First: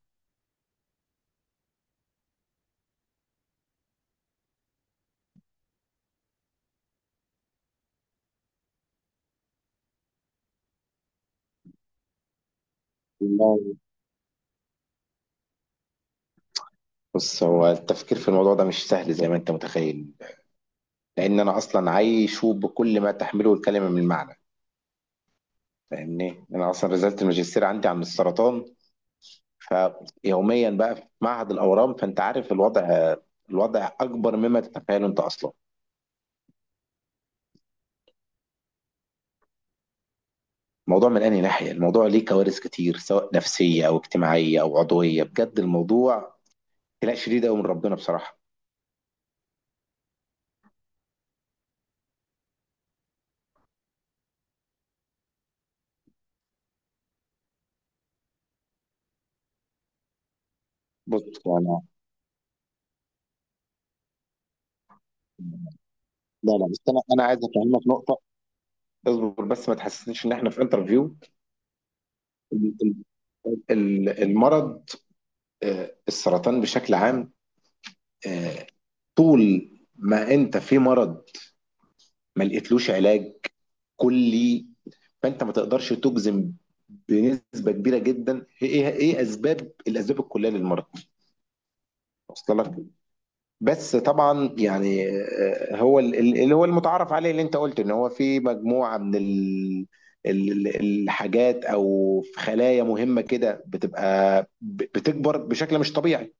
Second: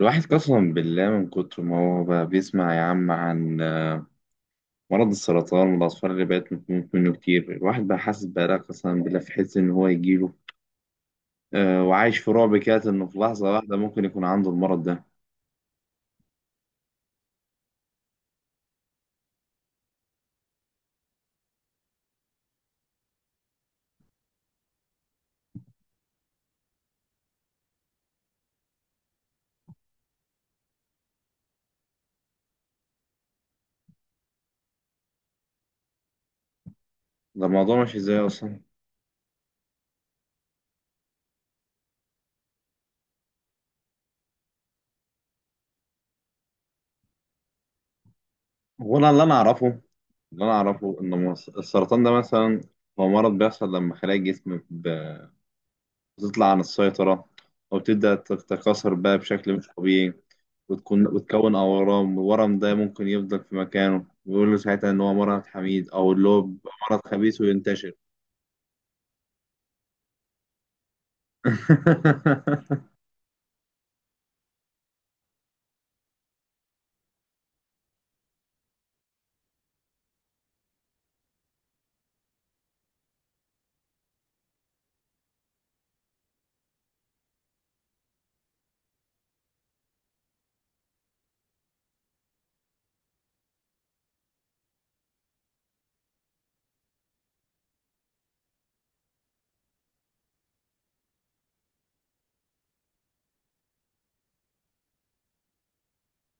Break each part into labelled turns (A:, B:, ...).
A: الواحد قسما بالله من كتر ما هو بقى بيسمع يا عم عن مرض السرطان والأطفال اللي بقت بتموت منه كتير، الواحد بقى حاسس بقى قسما بالله في حس إن هو يجيله آه وعايش في رعب كده، إنه في لحظة
B: والله،
A: واحدة ممكن يكون عنده المرض ده.
B: بص، هو التفكير في الموضوع ده مش سهل زي ما انت متخيل. لان انا اصلا عايشه بكل ما تحمله الكلمه من معنى. فاهمني، انا اصلا رسالة الماجستير عندي عن السرطان. فيوميا بقى في معهد الاورام، فانت عارف الوضع. الوضع اكبر مما تتخيله انت اصلا.
A: ده الموضوع ماشي إزاي أصلا؟
B: الموضوع من انهي ناحيه؟ الموضوع ليه كوارث كتير، سواء نفسيه او اجتماعيه او عضويه، بجد الموضوع خناق شديد قوي من ربنا بصراحه.
A: هو أنا اللي أنا أعرفه، اللي أنا أعرفه إن السرطان ده مثلا هو مرض بيحصل لما خلايا الجسم وتطلع عن السيطرة أو تبدأ تتكاثر بقى بشكل مش طبيعي وتكون
B: بص،
A: وتكون
B: انا،
A: أورام، والورم ده ممكن يفضل في مكانه ويقول له ساعتها إن هو مرض حميد، أو اللي هو
B: لا لا، بس
A: مرض
B: انا عايز
A: خبيث
B: افهمك
A: وينتشر.
B: نقطه. اصبر بس، ما تحسسنيش ان احنا في انترفيو. المرض، السرطان بشكل عام. آه، طول ما انت في مرض ما لقيتلوش علاج كلي، فانت ما تقدرش تجزم بنسبه كبيره جدا ايه اسباب الكليه للمرض. وصل لك؟ بس طبعا يعني، هو اللي هو المتعارف عليه، اللي انت قلت ان هو في مجموعه من الحاجات، او في خلايا مهمه كده بتبقى بتكبر بشكل مش طبيعي.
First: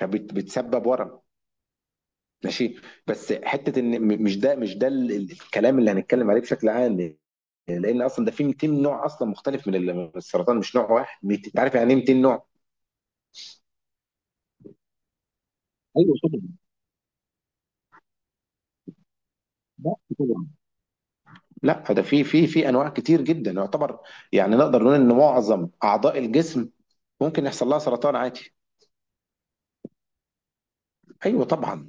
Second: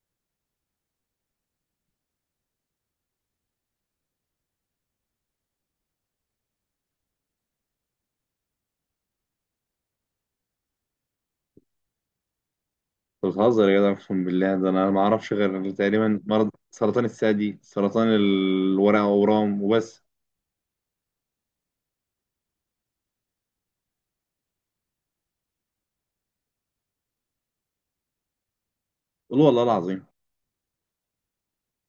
B: بتسبب ورم. ماشي. بس حته ان مش ده الكلام اللي هنتكلم عليه بشكل عام. لان اصلا ده في 200 نوع اصلا مختلف من السرطان، مش نوع واحد. انت عارف يعني ايه 200 نوع؟
A: أنت بتهزر يا جدع، أقسم بالله ده أنا ما أعرفش غير
B: ايوه
A: تقريبا
B: طبعا.
A: مرض سرطان الثدي، سرطان الورق، أورام
B: لا
A: وبس.
B: طبعا. لا، ده في انواع كتير جدا يعتبر. يعني نقدر نقول ان معظم اعضاء الجسم ممكن يحصل لها سرطان عادي.
A: قول والله العظيم.
B: ايوه طبعا.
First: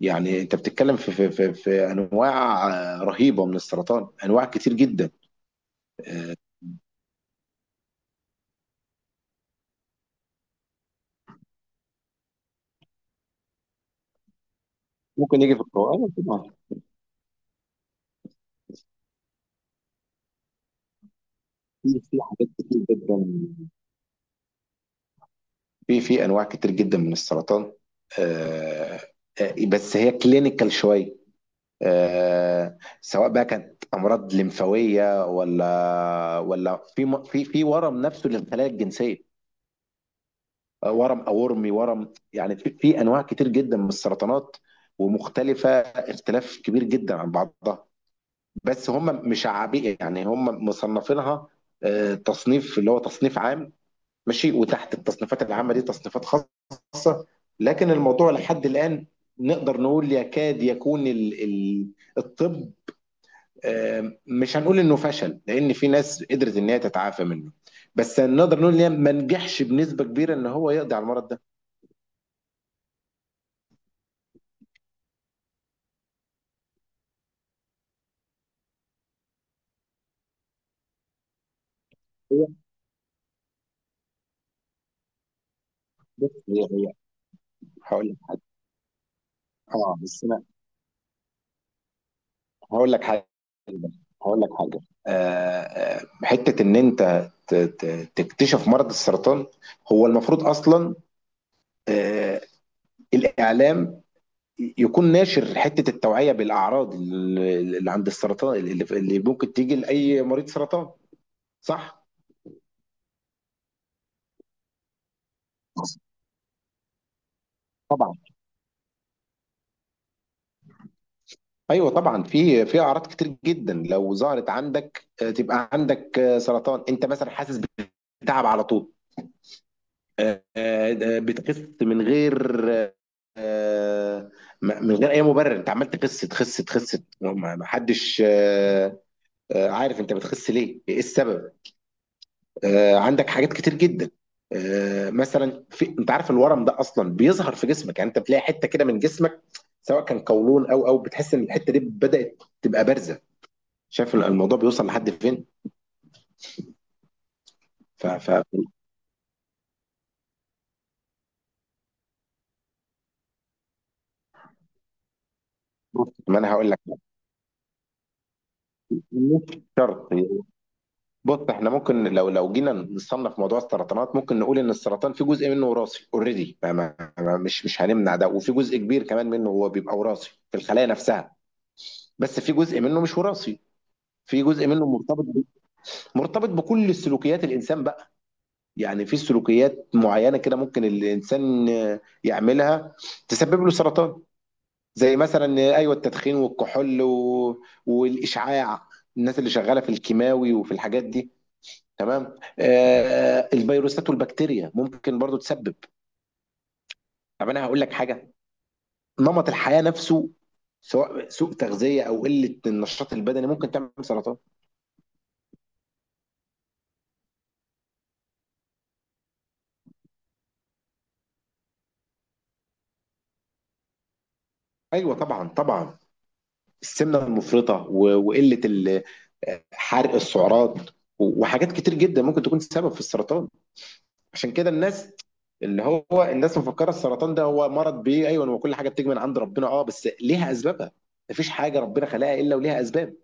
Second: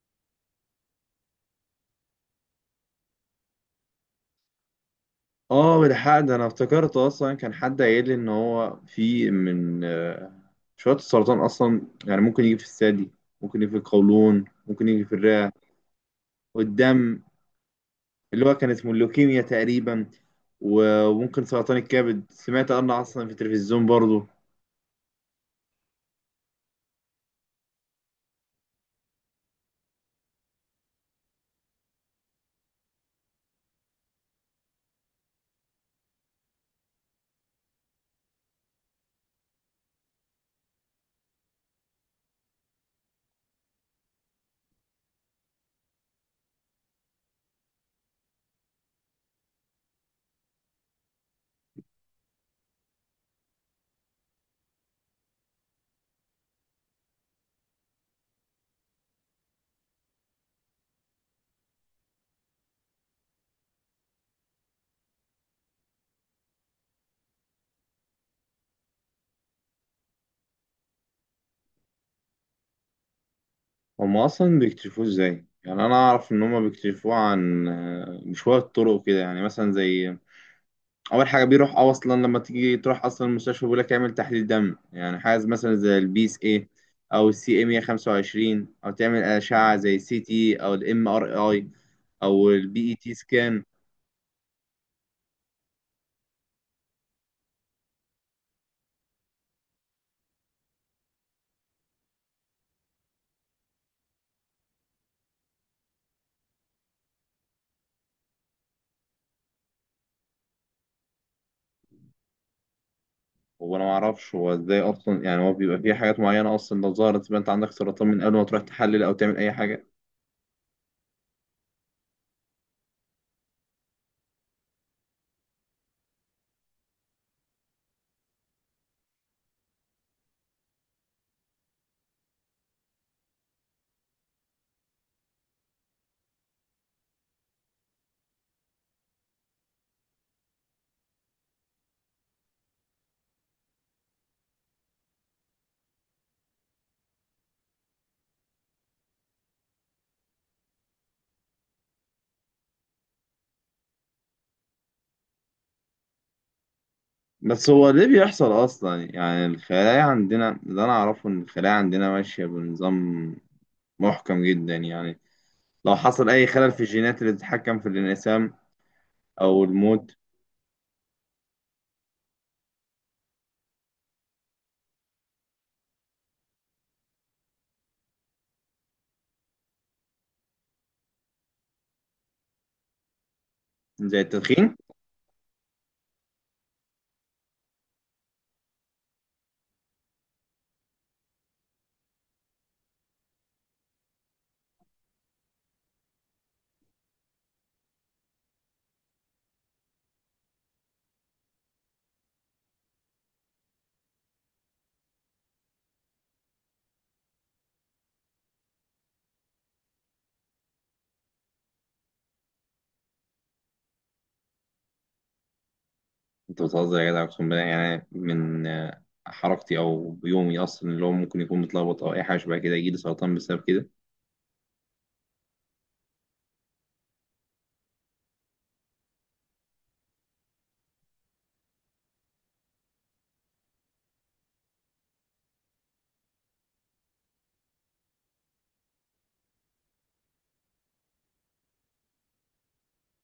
B: يعني انت بتتكلم في انواع رهيبه من السرطان، انواع كتير جدا.
A: اه بالحق ده انا افتكرت اصلا كان حد قايل لي ان هو في من شويه السرطان اصلا، يعني ممكن يجي في الثدي، ممكن يجي في القولون، ممكن يجي في
B: ممكن
A: الرئه
B: يجي في القولون، ايوه طبعا.
A: والدم، اللي هو كان اسمه اللوكيميا تقريبا، وممكن سرطان
B: في
A: الكبد
B: حاجات
A: سمعت
B: كتير
A: عنه اصلا
B: جدا،
A: في التلفزيون برضه.
B: في انواع كتير جدا من السرطان. آه، بس هي كلينيكال شويه. سواء بقى كانت امراض لمفاويه، ولا في م- في في ورم نفسه للخلايا الجنسيه. ورم اورمي ورم، يعني في انواع كتير جدا من السرطانات، ومختلفه اختلاف كبير جدا عن بعضها. بس هم مشعبين، يعني هم مصنفينها تصنيف، اللي هو تصنيف عام. ماشي، وتحت التصنيفات العامة دي تصنيفات خاصة. لكن الموضوع لحد الآن نقدر نقول يكاد يكون الطب، مش هنقول انه فشل، لان في ناس قدرت ان هي تتعافى منه. بس نقدر نقول ان هي ما نجحش بنسبة كبيرة ان هو يقضي على المرض ده.
A: هم اصلا بيكتشفوه ازاي؟ يعني انا اعرف ان هم بيكتشفوه عن بشويه طرق كده، يعني مثلا زي اول حاجه بيروح اه اصلا لما
B: هي
A: تيجي تروح اصلا المستشفى بيقول لك اعمل تحليل دم، يعني حاجه مثلا زي البي
B: بص،
A: اس
B: هي
A: اي
B: هي
A: او السي ام
B: هقول لك حاجة.
A: 125، او تعمل اشعه
B: اه،
A: زي سي
B: بس انا
A: تي او الام ار اي او البي
B: هقول
A: اي
B: لك
A: تي
B: حاجة
A: سكان.
B: هقول لك حاجة. آه، حتة ان انت تكتشف مرض السرطان، هو المفروض اصلا آه، الاعلام يكون ناشر حتة التوعية بالأعراض اللي عند السرطان، اللي ممكن تيجي لأي مريض سرطان، صح؟
A: هو انا ما اعرفش هو ازاي اصلا، يعني هو بيبقى فيه حاجات معينه اصلا لو ظهرت يبقى انت عندك سرطان
B: طبعا.
A: من قبل ما تروح تحلل او تعمل اي حاجه.
B: ايوه طبعا، في اعراض كتير جدا لو ظهرت عندك تبقى عندك سرطان. انت مثلا حاسس بتعب على طول. آه، آه، بتخس من غير، آه، من غير اي مبرر. انت عمال تخس تخس تخس، ما حدش عارف انت بتخس ليه، ايه السبب. عندك حاجات كتير جدا. مثلا، انت عارف الورم ده اصلا بيظهر في جسمك، يعني انت بتلاقي حته كده من جسمك، سواء كان قولون، او بتحس ان الحته دي بدات تبقى بارزه. شايف الموضوع بيوصل لحد فين؟
A: بس هو ليه
B: ف ف
A: بيحصل اصلا؟ يعني الخلايا عندنا، اللي انا اعرفه ان الخلايا عندنا ماشيه بنظام محكم جدا، يعني لو
B: بص،
A: حصل
B: ما
A: اي
B: انا هقول
A: خلل في
B: لك.
A: الجينات اللي بتتحكم في الانقسام
B: مش
A: او
B: شرط.
A: المود،
B: بص، احنا ممكن لو جينا نصنف موضوع السرطانات، ممكن نقول ان السرطان في جزء منه وراثي، اوريدي، ما ما ما مش هنمنع ده. وفي جزء كبير كمان منه هو بيبقى وراثي في الخلايا نفسها، بس في جزء منه مش وراثي.
A: زي
B: في جزء
A: التدخين.
B: منه مرتبط بكل السلوكيات الانسان بقى. يعني في سلوكيات معينه كده ممكن الانسان يعملها تسبب له سرطان، زي مثلا ايوه، التدخين والكحول والاشعاع، الناس اللي شغاله في الكيماوي وفي الحاجات دي. تمام، الفيروسات والبكتيريا ممكن برضو تسبب. طب انا هقول لك حاجه، نمط الحياه نفسه، سواء سوء تغذيه او قله النشاط البدني، ممكن تعمل سرطان.
A: انت بتهزر يا جدع اقسم بالله، يعني من حركتي او يومي اصلا اللي هو ممكن يكون متلخبط او اي حاجه شبه كده يجي لي سرطان بسبب كده؟
B: ايوه طبعا طبعا. السمنه المفرطه وقله حرق السعرات، وحاجات كتير جدا ممكن تكون سبب في السرطان. عشان كده الناس مفكره السرطان ده هو مرض بيه، ايوه، وكل حاجه بتيجي من عند ربنا، اه بس ليها اسبابها. مفيش حاجه ربنا خلقها الا وليها اسباب.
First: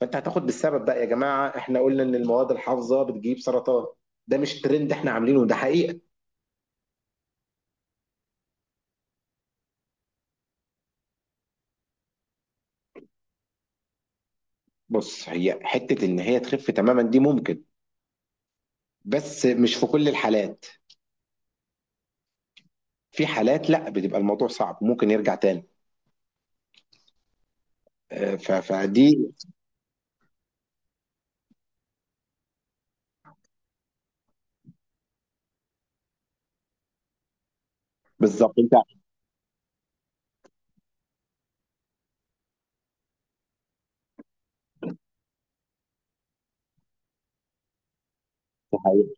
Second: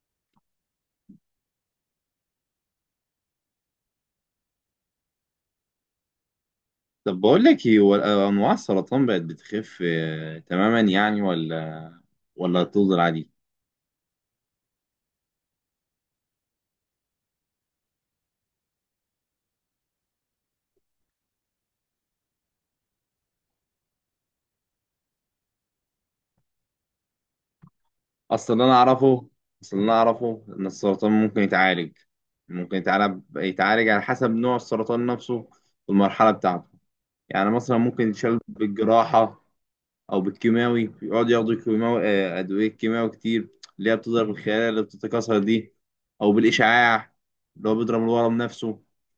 B: فانت هتاخد بالسبب بقى، يا جماعه احنا قلنا ان المواد الحافظه بتجيب سرطان، ده مش ترند احنا عاملينه، ده حقيقه.
A: طب بقول لك ايه، هو انواع السرطان بقت بتخف تماما يعني، ولا ولا تفضل عادي؟
B: بص، هي حته ان هي تخف تماما دي ممكن، بس مش في كل الحالات. في حالات لا، بتبقى الموضوع صعب ممكن يرجع تاني.
A: اصل اللي انا
B: فدي.
A: اعرفه اصل اللي انا اعرفه ان السرطان ممكن يتعالج، يتعالج على حسب نوع السرطان نفسه والمرحله بتاعته. يعني مثلا ممكن يتشال
B: بالظبط انت.
A: بالجراحه، او بالكيماوي يقعد ياخدوا كيماوي، ادويه كيماوي كتير اللي هي بتضرب الخلايا اللي بتتكاثر دي، او بالاشعاع اللي هو بيضرب الورم
B: دي
A: نفسه.
B: حقيقة.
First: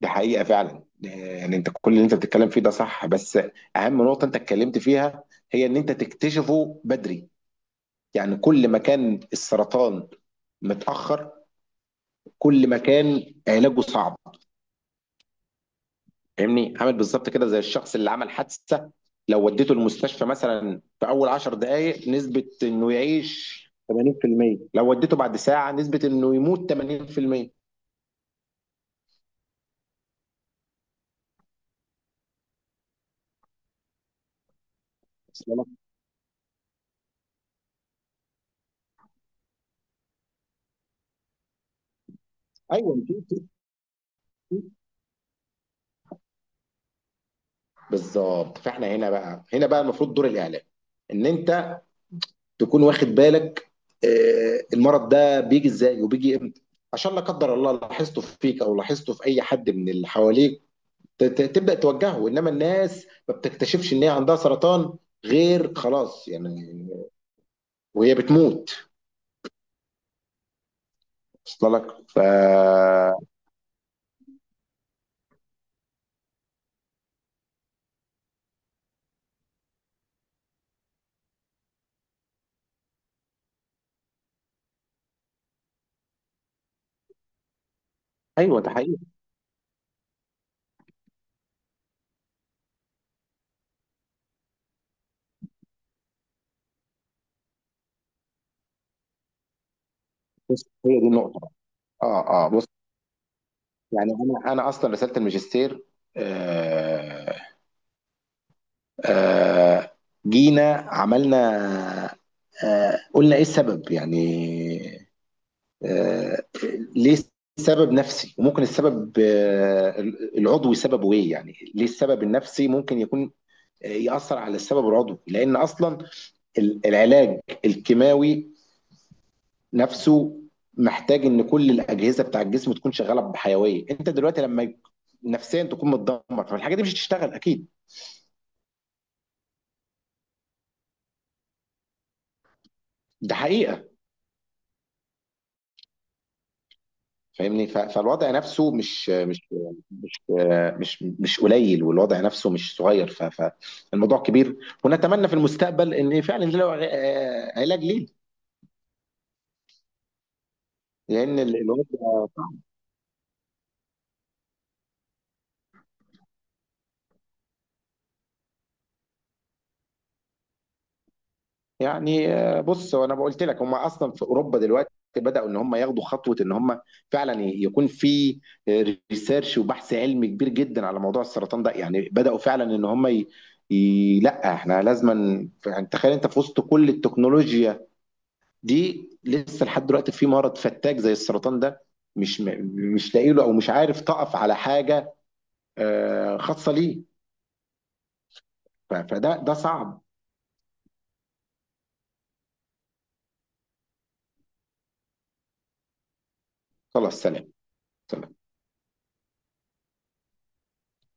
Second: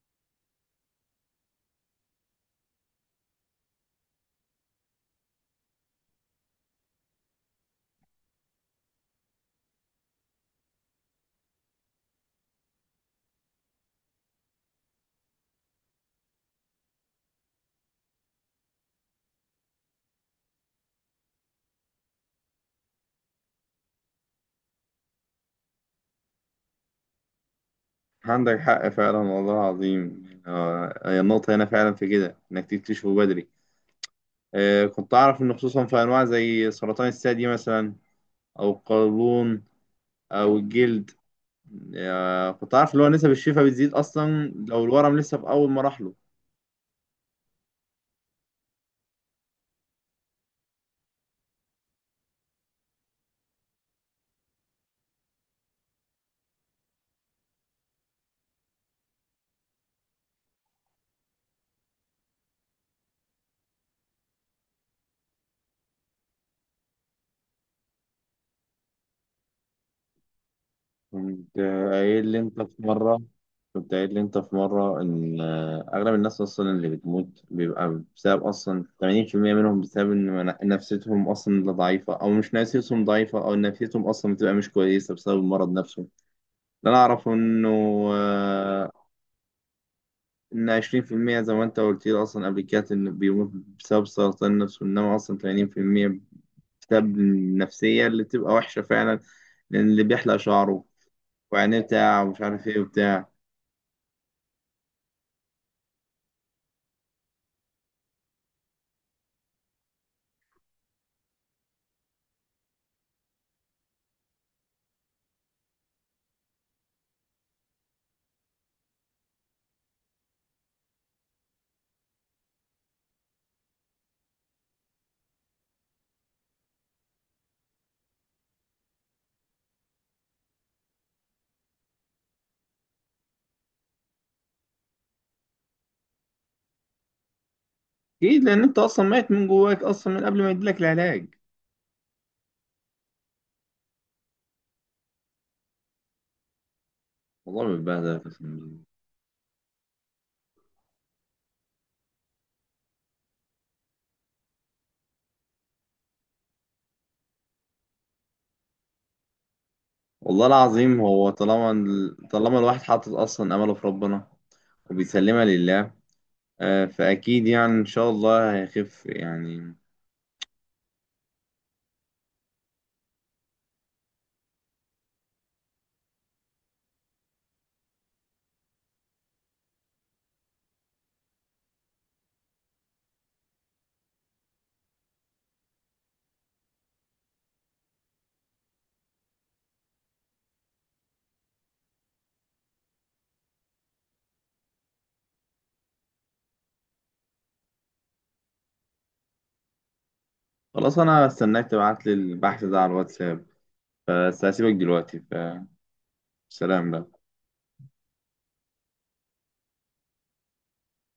B: دي حقيقة فعلا. يعني انت كل اللي انت بتتكلم فيه ده صح، بس اهم نقطة انت اتكلمت فيها هي ان انت تكتشفه بدري. يعني كل ما كان السرطان متأخر، كل ما كان علاجه صعب. فاهمني، عامل بالظبط كده زي الشخص اللي عمل حادثة. لو وديته المستشفى مثلا في اول 10 دقائق نسبة انه يعيش 80%. لو وديته بعد ساعة نسبة انه يموت 80%.
A: عندك حق فعلا والله العظيم، هي النقطة هنا فعلا في كده إنك تكتشفه بدري. كنت أعرف
B: أصل
A: إن
B: أنا-
A: خصوصا في أنواع زي سرطان الثدي مثلا أو القولون أو الجلد. كنت أعرف
B: ايوه،
A: اللي هو نسب الشفاء بتزيد أصلا لو الورم لسه في أول مراحله.
B: بالظبط. فاحنا هنا بقى المفروض دور الاعلام، ان انت تكون واخد بالك المرض ده بيجي ازاي وبيجي امتى، عشان لا قدر الله لاحظته فيك او لاحظته في اي حد من اللي حواليك، تبدا توجهه. انما الناس ما بتكتشفش ان هي عندها سرطان غير خلاص يعني، وهي بتموت.
A: كنت
B: وصل لك؟ ف
A: قايل لي انت في مرة كنت قايل لي انت في مرة ان اغلب الناس اصلا اللي بتموت بيبقى بسبب اصلا 80% منهم بسبب ان نفسيتهم اصلا لا ضعيفة، او مش نفسيتهم ضعيفة، او نفسيتهم اصلا بتبقى مش كويسة بسبب المرض نفسه. اللي انا اعرفه انه
B: ايوه، ده
A: آه،
B: حقيقي.
A: ان 20% زي ما انت قلت لي اصلا قبل كده انه بيموت بسبب سرطان النفس، وانما اصلا 80% بسبب النفسية اللي بتبقى وحشة فعلا. لان اللي بيحلق
B: بص،
A: شعره
B: هي دي النقطه.
A: وعينيه بتاع
B: اه،
A: ومش
B: اه، بص،
A: عارف ايه وبتاع
B: يعني انا اصلا رساله الماجستير، آه آه، جينا عملنا، قلنا ايه السبب يعني، آه، ليه السبب نفسي، وممكن السبب العضوي سببه ايه، يعني ليه السبب النفسي ممكن يكون يأثر على السبب العضوي. لأن أصلا العلاج الكيماوي نفسه محتاج إن كل الأجهزة بتاع الجسم تكون شغالة بحيوية. أنت دلوقتي لما نفسيا تكون متدمر، فالحاجة دي مش هتشتغل أكيد.
A: اكيد لان انت اصلا ميت من جواك اصلا من قبل ما يديلك العلاج.
B: ده حقيقة.
A: والله
B: فاهمني،
A: ما بتبهدل يا
B: فالوضع
A: قسم
B: نفسه،
A: بالله.
B: مش مش قليل، والوضع نفسه مش صغير. فالموضوع كبير، ونتمنى في المستقبل ان فعلا له علاج ليه،
A: والله العظيم هو
B: لان الوضع صعب.
A: طالما الواحد حاطط اصلا امله في ربنا وبيسلمها لله. فاكيد يعني ان شاء الله هيخف يعني.
B: يعني بص وانا قلت لك هم اصلا في اوروبا دلوقتي بداوا ان هم ياخدوا خطوه، ان هم فعلا يكون في ريسيرش وبحث علمي كبير جدا على موضوع السرطان ده، يعني بداوا فعلا ان هم لا، احنا لازما، يعني تخيل انت في وسط كل التكنولوجيا دي لسه لحد دلوقتي في مرض فتاك زي السرطان ده، مش م- مش لاقي له او مش عارف تقف على حاجه خاصه ليه. فده صعب.
A: خلاص انا استناك تبعت لي البحث ده على الواتساب، فسأسيبك دلوقتي، فسلام
B: خلاص،
A: بقى.
B: سلام.